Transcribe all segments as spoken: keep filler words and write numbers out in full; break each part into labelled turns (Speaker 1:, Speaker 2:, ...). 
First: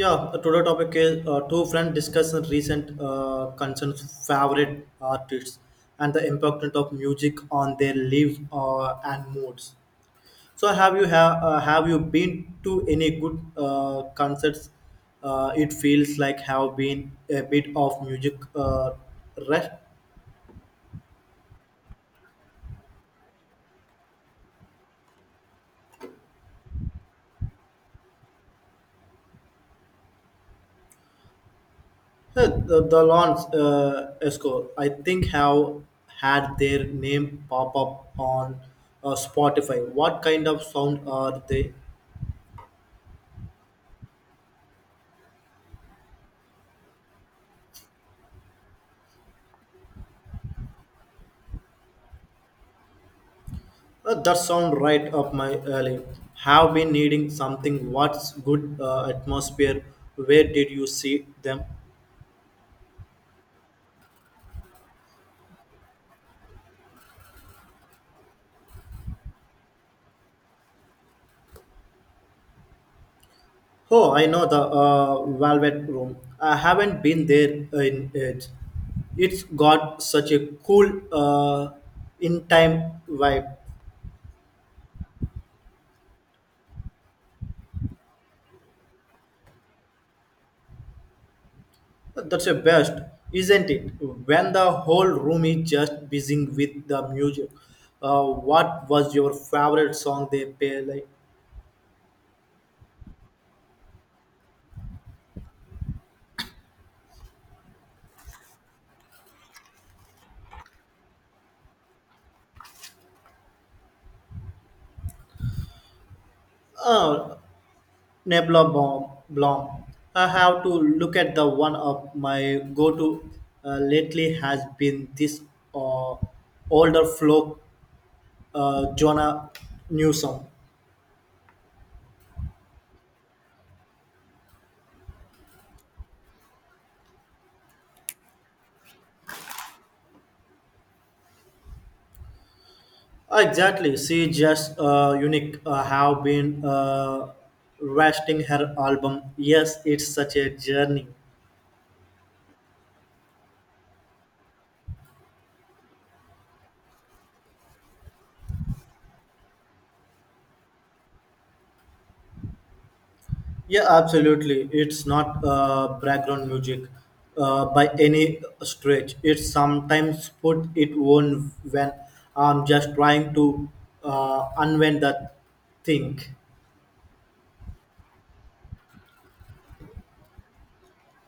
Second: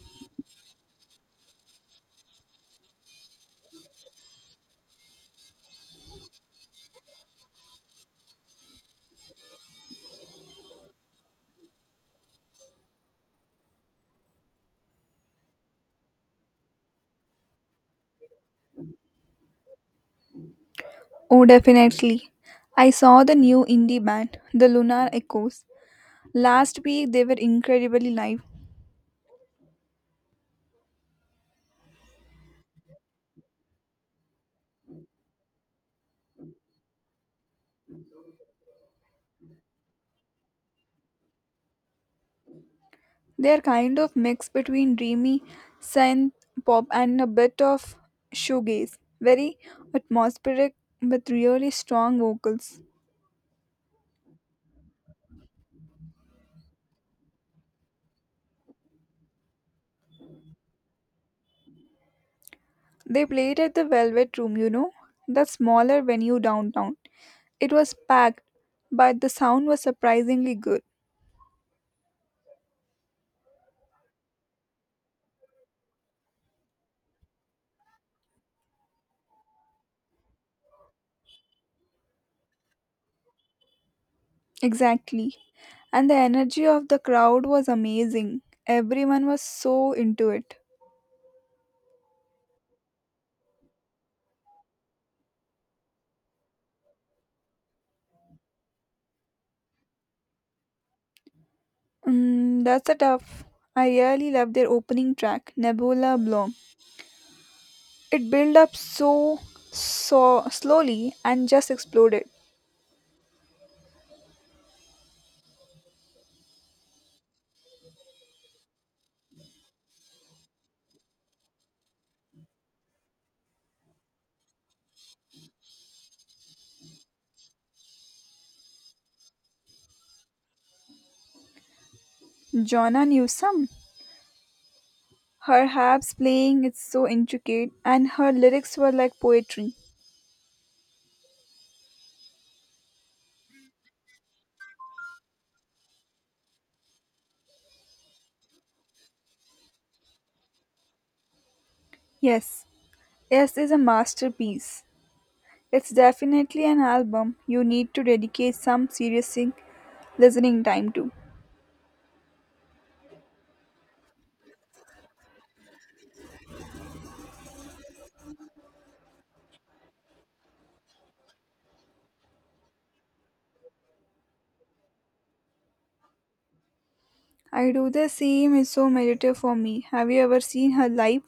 Speaker 1: Yeah, uh, today topic is uh, two friends discussing recent uh, concerns, favorite artists, and the importance of music on their lives uh, and moods. So, have you have uh, have you been to any good uh, concerts? Uh, it feels like have been a bit of music uh, rest.
Speaker 2: Oh, definitely. I saw the new indie band, the Lunar Echoes. Last week they were incredibly live.
Speaker 1: Uh, The, the Lawns uh, Esco, I think, have had their name pop up on uh, Spotify. What kind of sound are they?
Speaker 2: They are kind of mix between dreamy synth pop and a bit of shoegaze. Very atmospheric with really strong vocals.
Speaker 1: Uh, that sound right up my alley. Have been needing something. What's good uh, atmosphere? Where did you see them?
Speaker 2: They played at the Velvet Room, you know, the smaller venue downtown. It was packed, but the sound was surprisingly good.
Speaker 1: Oh, I know the uh, Velvet Room. I haven't been there in it. It's got such a cool uh, in-time vibe.
Speaker 2: Exactly. And the energy of the crowd was amazing. Everyone was so into it.
Speaker 1: That's the best, isn't it? When the whole room is just buzzing with the music. Uh, what was your favorite song they play? Like,
Speaker 2: Mm, that's a tough. I really love their opening track, Nebula Bloom. It built up so, so slowly and just exploded.
Speaker 1: uh, Nebula Blom. Blom. I have to look at the one of my go-to uh, lately has been this uh, older folk, uh, Jonah Newsom.
Speaker 2: Jonna Newsom. Her harps playing is so intricate and her lyrics were like poetry.
Speaker 1: Exactly, she just uh, unique. Uh, have been uh, resting her album. Yes, it's such a journey.
Speaker 2: Yes, yes is a masterpiece. It's definitely an album you need to dedicate some serious sing- listening time to.
Speaker 1: Yeah, absolutely. It's not uh, background music uh, by any stretch. It's sometimes put it on when I'm just trying to uh, unwind that thing.
Speaker 2: I do the same, it's so meditative for me. Have you ever seen her live?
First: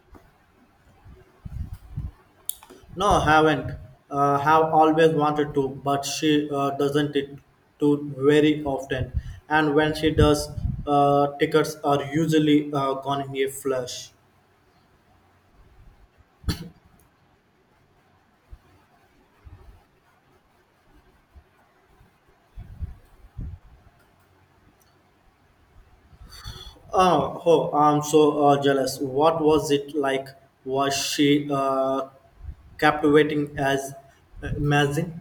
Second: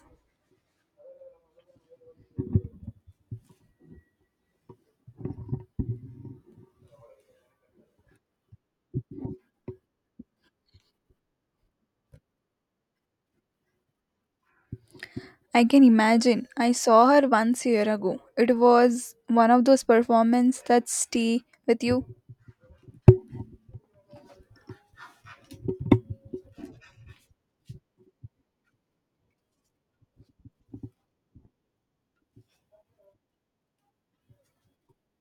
Speaker 1: No, I haven't. Uh, have always wanted to, but she uh, doesn't it too very often. And when she does, uh, tickets are usually uh, gone in a flash.
Speaker 2: I can imagine. I saw her once a year ago. It was one of those performances that stay with you.
Speaker 1: Oh, oh I'm so uh, jealous. What was it like? Was she uh, captivating as uh, amazing?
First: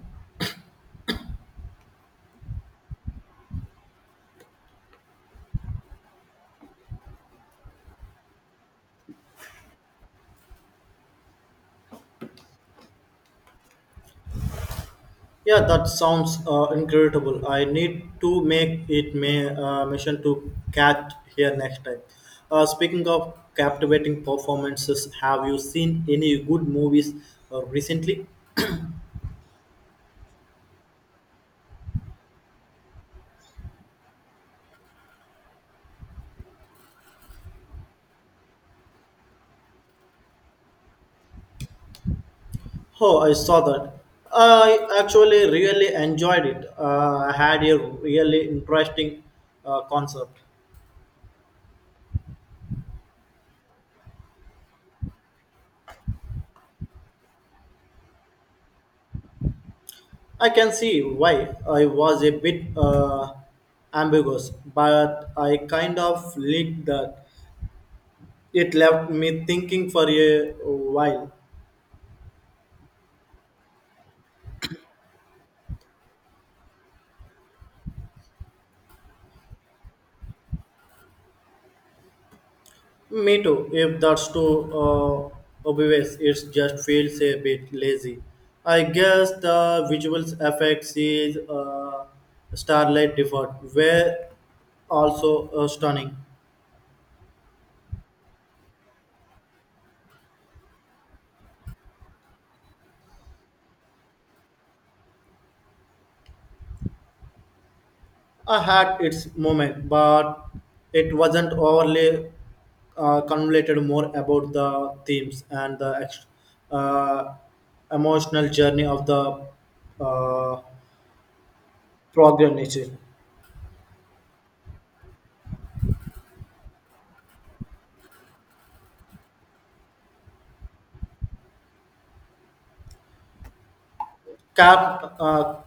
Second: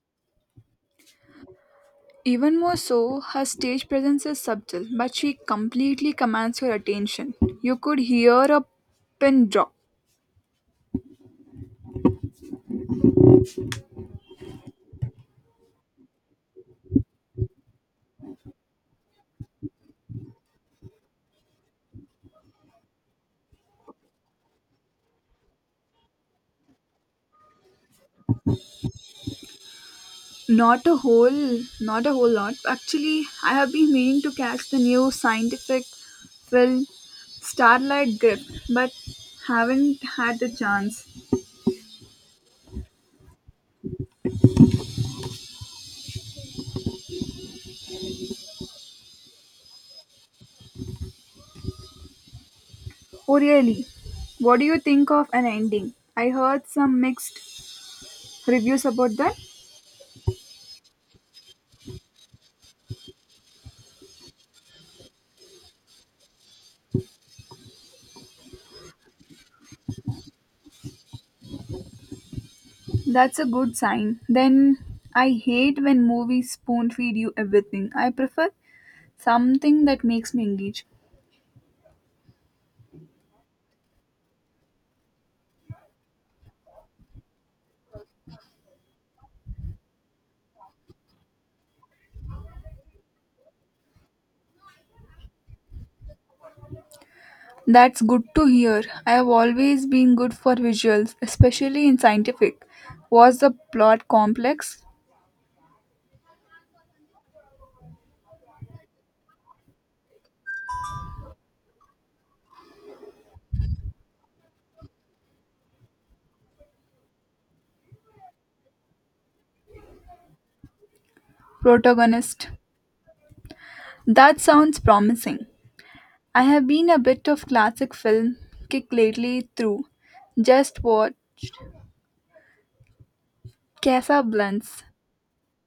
Speaker 2: Even more so, her stage presence is subtle, but she completely commands your attention. You could hear a pin drop.
Speaker 1: Yeah, that sounds uh, incredible. I need to make it my uh, mission to catch here next time. Uh, speaking of captivating performances, have you seen any good movies uh, recently?
Speaker 2: Not a whole, not a whole lot. Actually, I have been meaning to catch the new scientific film Starlight Grip, but haven't had the chance.
Speaker 1: Oh, I saw that. I actually really enjoyed it. Uh, I had a really interesting uh, concept.
Speaker 2: Oh really? What do you think of an ending? I heard some mixed reviews about that.
Speaker 1: I can see why I was a bit uh, ambiguous, but I kind of liked that. It left me thinking for a while.
Speaker 2: That's a good sign. Then I hate when movies spoon feed you everything. I prefer something that makes me engage.
Speaker 1: Me too, if that's too uh, obvious, it just feels a bit lazy. I guess the visual effects is uh, Starlight Default were also uh, stunning.
Speaker 2: That's good to hear. I have always been good for visuals, especially in scientific. Was the plot complex?
Speaker 1: I had its moment, but it wasn't overly uh, convoluted. More about the themes and the ex- uh, emotional journey of the uh,
Speaker 2: Protagonist.
Speaker 1: protagonist.
Speaker 2: That sounds promising. I have been a bit of classic film kick lately through just what Casablanca.
Speaker 1: Cap, uh,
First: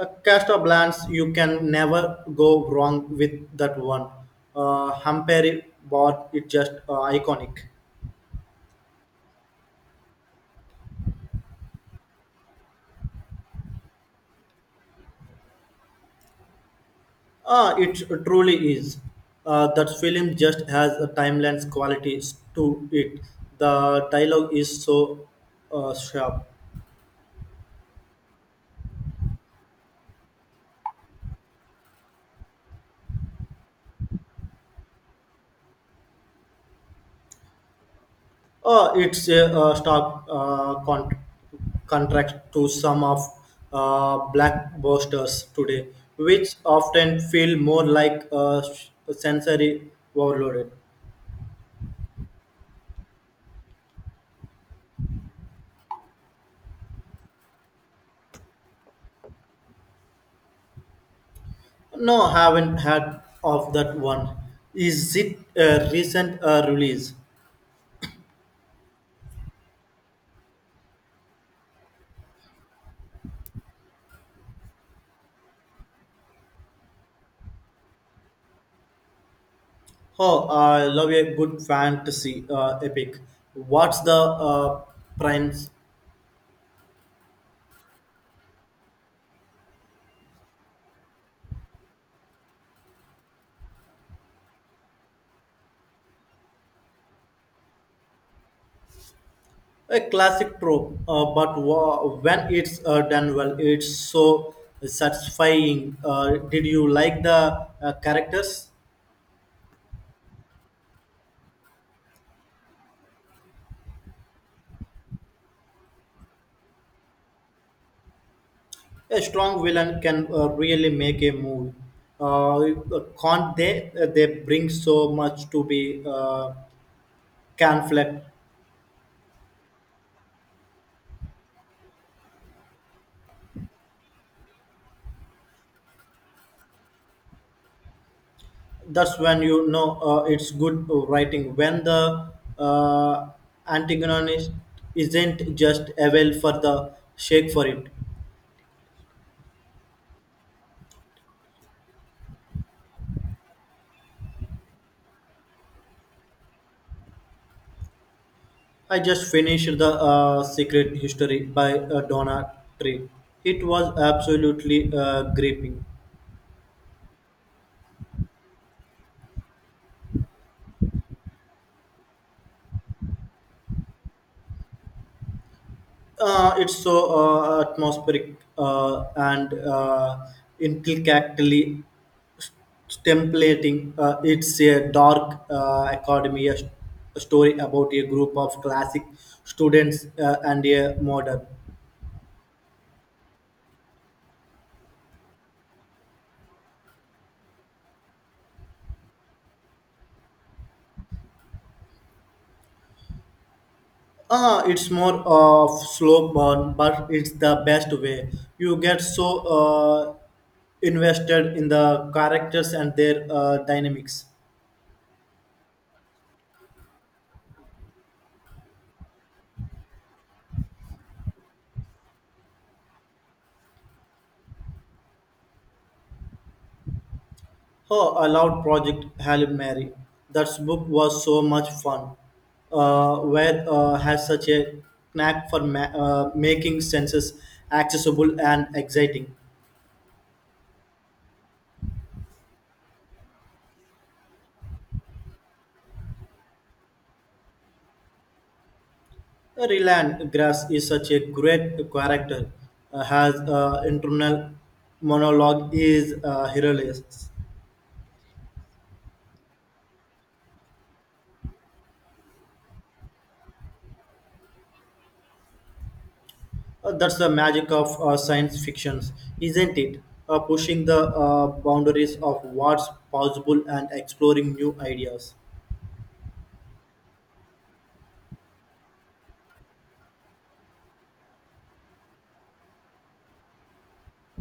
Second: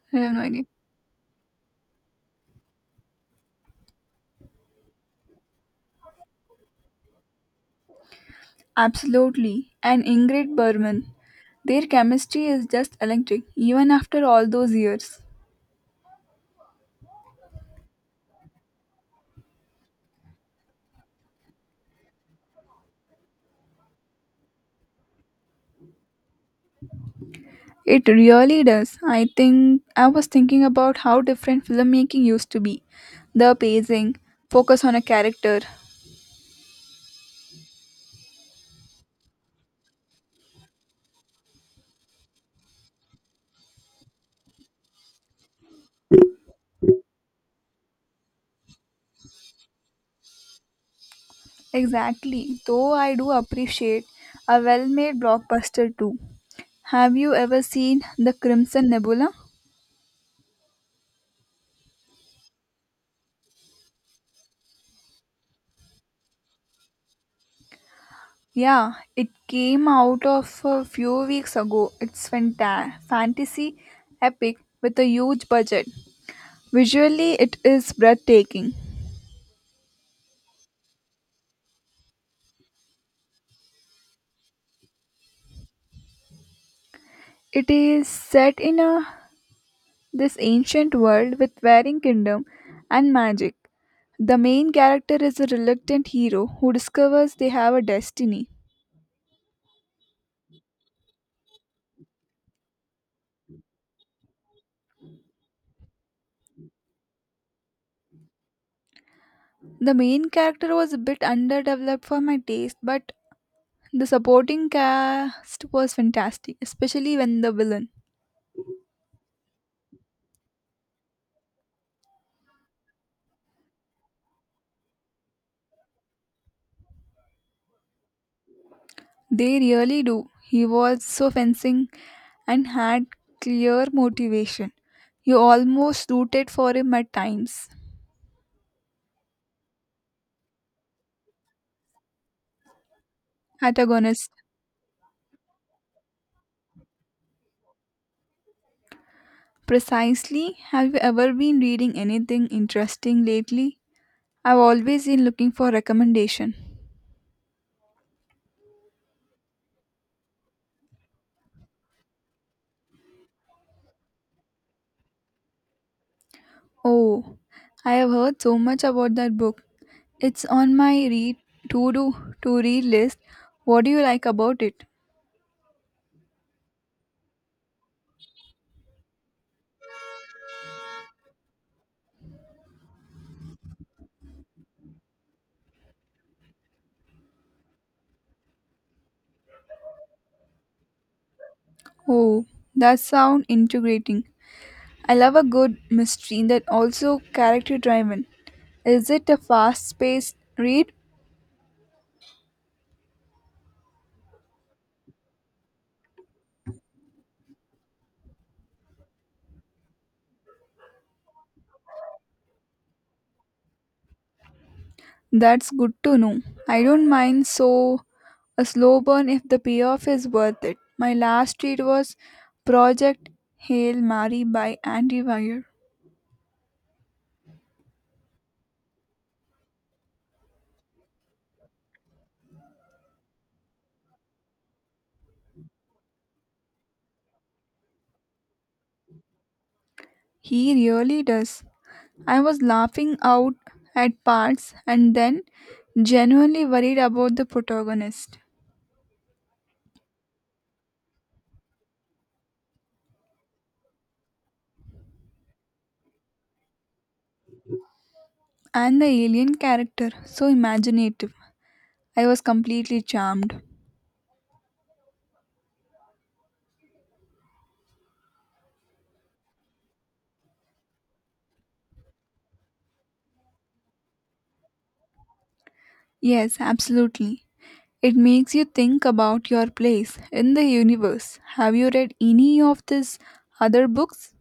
Speaker 1: uh,
Speaker 2: I have no
Speaker 1: cast of
Speaker 2: idea.
Speaker 1: Blans, you can never go wrong with that one. Uh, Humphrey, but it's just uh, iconic.
Speaker 2: Absolutely. And Ingrid Bergman. Their chemistry is just electric, even after all those years.
Speaker 1: Ah, it truly is. Uh, that film just has a timeless quality to it. The dialogue is so uh, sharp.
Speaker 2: It really does. I think I was thinking about how different filmmaking used to be. The pacing, focus on a character.
Speaker 1: Uh, it's a, uh stark uh, con- contract to some of uh, blackbusters today, which often feel more like a sensory overloaded.
Speaker 2: Exactly. Though I do appreciate a well made blockbuster too. Have you ever seen The Crimson Nebula?
Speaker 1: No, haven't had of that one. Is it a recent uh, release?
Speaker 2: Yeah, it came out of a few weeks ago. It's fanta- fantasy epic with a huge budget. Visually, it is breathtaking.
Speaker 1: Oh, I love a good fantasy uh, epic. What's the uh, premise?
Speaker 2: It is set in a this ancient world with varying kingdom and magic. The main character is a reluctant hero who discovers they have a destiny.
Speaker 1: A classic trope, uh, but wa- when it's uh, done well, it's so satisfying. Uh, did you like the uh, characters?
Speaker 2: The main character was a bit underdeveloped for my taste, but the supporting cast was fantastic, especially when the villain.
Speaker 1: A strong villain can uh, really make a move. Uh, can't they? uh, They bring so much to be uh, conflict.
Speaker 2: They really do. He was so fencing and had clear motivation. You almost rooted for him at times.
Speaker 1: That's when you know uh, it's good writing when the uh,
Speaker 2: Antagonist.
Speaker 1: antagonist isn't just avail for the shake for it.
Speaker 2: Precisely. Have you ever been reading anything interesting lately? I've always been looking for recommendation.
Speaker 1: I just finished the uh, secret history by uh, Donna Tree. It was absolutely uh, gripping.
Speaker 2: Oh, I have heard so much about that book. It's on my read to do to read list. What do you like about it?
Speaker 1: Uh, it's so uh, atmospheric uh, and uh, intricately templating. Uh, it's a dark uh, academy, a, st- a story about a group of classic students uh, and a modern.
Speaker 2: Oh, that sound integrating. I love a good mystery that also character driven. Is it a fast paced read?
Speaker 1: Ah, it's more of slow burn, but it's the best way. You get so uh, invested in the characters and their uh, dynamics.
Speaker 2: That's good to know. I don't mind so a slow burn if the payoff is worth it. My last read was Project Hail Mary by Andy Weir.
Speaker 1: Oh, I loved Project Hail Mary. That book was so much fun. Uh, Wade uh, has such a knack for ma- uh, making senses accessible and exciting.
Speaker 2: He really does. I was laughing out at parts and then genuinely worried about the protagonist
Speaker 1: Uh, Ryland Grass is such a great character. Uh, has uh, internal monologue is uh, hilarious.
Speaker 2: and the alien character, so imaginative. I was completely charmed.
Speaker 1: Uh, that's the magic of uh, science fictions, isn't it? Uh, pushing the uh, boundaries of what's possible and exploring new ideas.
Speaker 2: Yes, absolutely. It makes you think about your place in the universe. Have you read any of these other books?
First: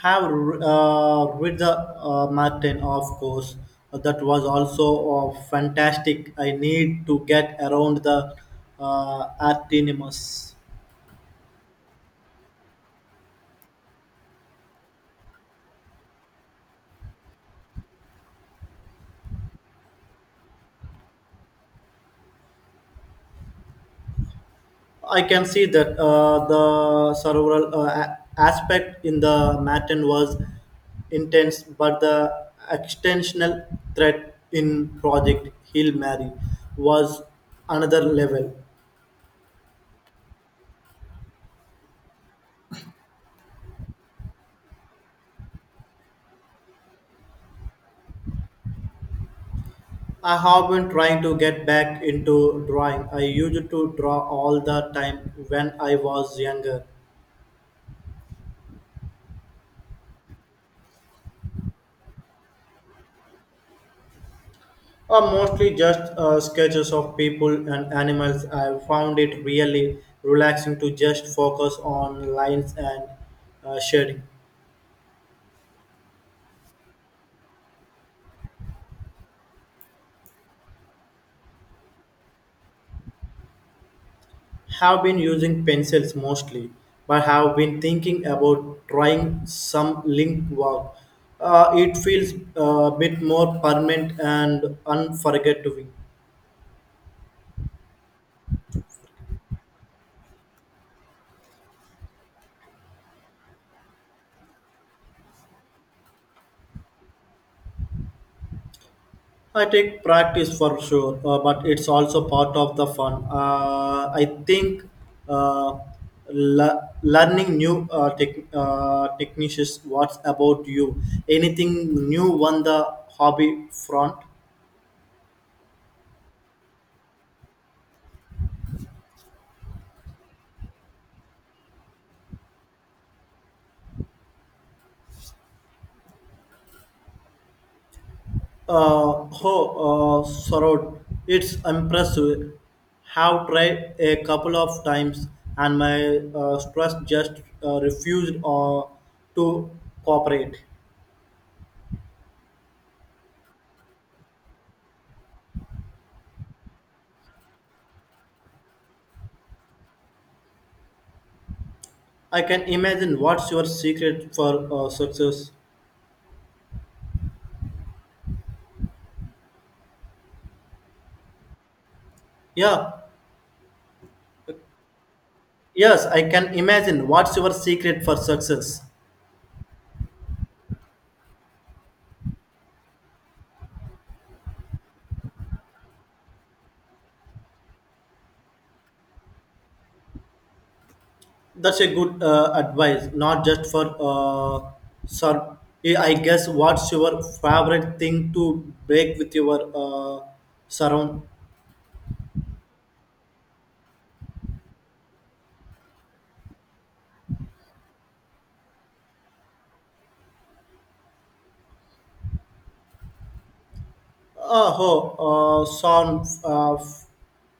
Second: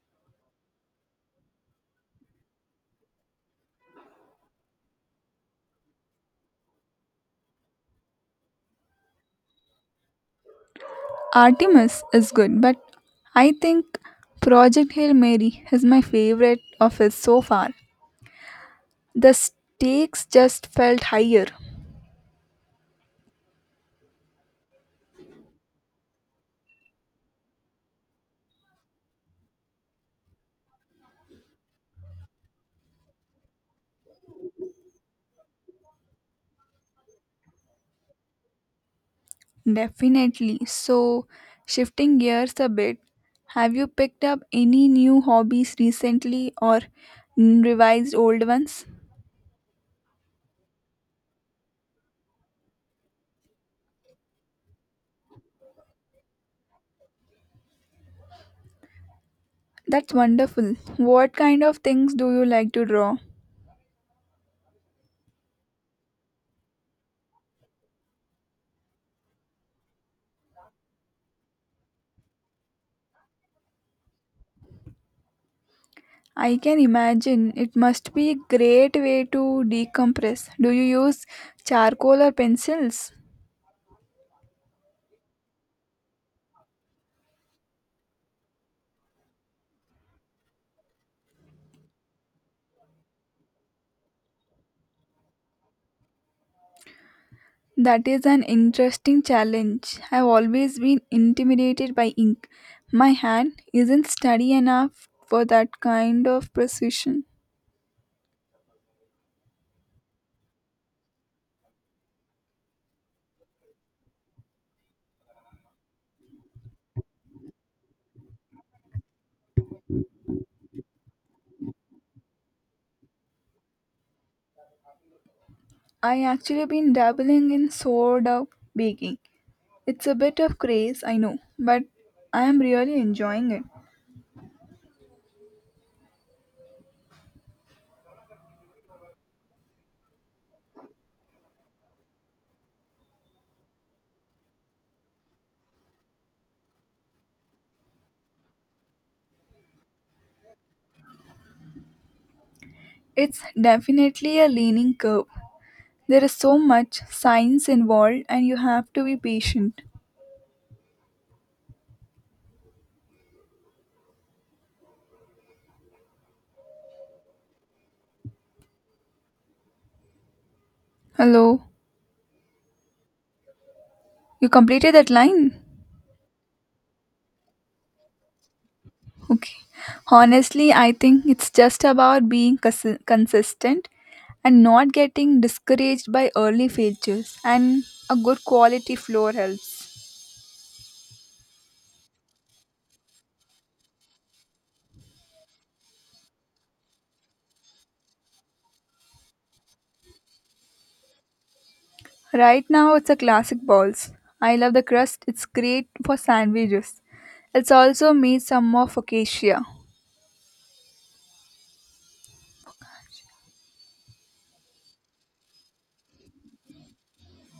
Speaker 1: Have uh, Read the uh, Martin, of course. That was also uh, fantastic. I need to get around the uh, Artinimus.
Speaker 2: Artemis is good, but I think Project Hail Mary is my favorite of his so far. The stakes just felt higher.
Speaker 1: I can see that uh, the cerebral uh, a- aspect in the Martin was intense, but the extensional threat in Project Hill Mary was another level.
Speaker 2: Definitely. So, shifting gears a bit, have you picked up any new hobbies recently or mm, revised old ones?
Speaker 1: I have been trying to get back into drawing. I used to draw all the time when I was younger,
Speaker 2: That's wonderful. What kind of things do you like to draw?
Speaker 1: or mostly just uh, sketches of people and animals. I found it really relaxing to just focus on lines and uh, shading.
Speaker 2: I can imagine it must be a great way to decompress. Do you use charcoal or pencils?
Speaker 1: Have been using pencils mostly, but have been thinking about trying some link work. Uh, it feels uh, a bit more permanent and unforgettable.
Speaker 2: That is an interesting challenge. I've always been intimidated by ink. My hand isn't steady enough for that kind of precision.
Speaker 1: I take practice for sure, uh, but it's also part of the fun. Uh, I think uh, le- learning new uh, tech uh, techniques. What's about you? Anything new on the hobby front?
Speaker 2: I actually been dabbling in sourdough baking. It's a bit of craze, I know, but I am really enjoying it.
Speaker 1: Uh, oh, uh, Sarod, it's impressive. Have tried a couple of times, and my uh, stress just uh, refused uh, to cooperate.
Speaker 2: It's definitely a leaning curve. There is so much science involved and you have to be patient.
Speaker 1: I can imagine what's your secret for uh, success.
Speaker 2: Hello,
Speaker 1: Yeah,
Speaker 2: you completed that line?
Speaker 1: yes, I can imagine what's your secret for success.
Speaker 2: Okay. Honestly, I think it's just about being cons- consistent and not getting discouraged by early failures and a good quality floor helps.
Speaker 1: That's a good uh, advice, not just for uh, sir. Yeah, I guess what's your favorite thing to break with your uh, surround?
Speaker 2: Right now it's a classic balls. I love the crust. It's great for sandwiches. It's also made some more focaccia.
Speaker 1: Oh, oh uh, sound uh,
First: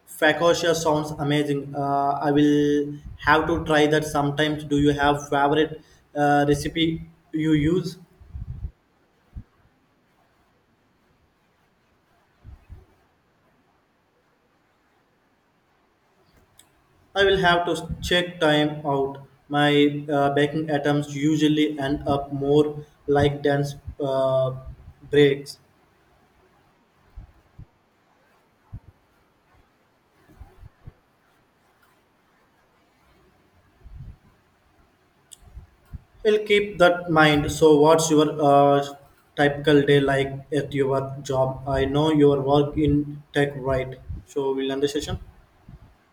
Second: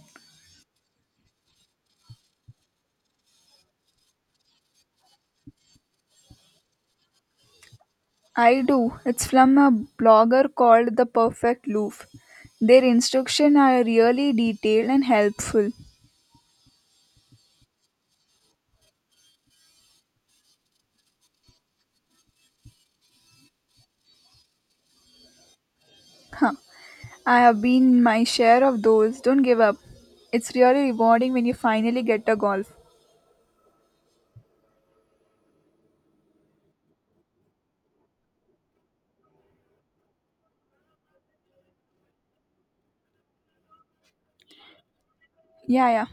Speaker 1: Facosia sounds amazing. Uh, I will have to try that sometimes. Do you have favorite uh, recipe you use?
Speaker 2: I do. It's from a blogger called The Perfect Loaf. Their instructions are really detailed and helpful.
Speaker 1: I will have to check time out. My uh, baking items usually end up more like dance uh, breaks.
Speaker 2: I have been my share of those. Don't give up. It's really rewarding when you finally get a golf.
Speaker 1: I'll keep that in mind. So, what's your uh, typical day like at your job? I know your work in tech, right? So, we'll end the session.
Speaker 2: Yeah, yeah.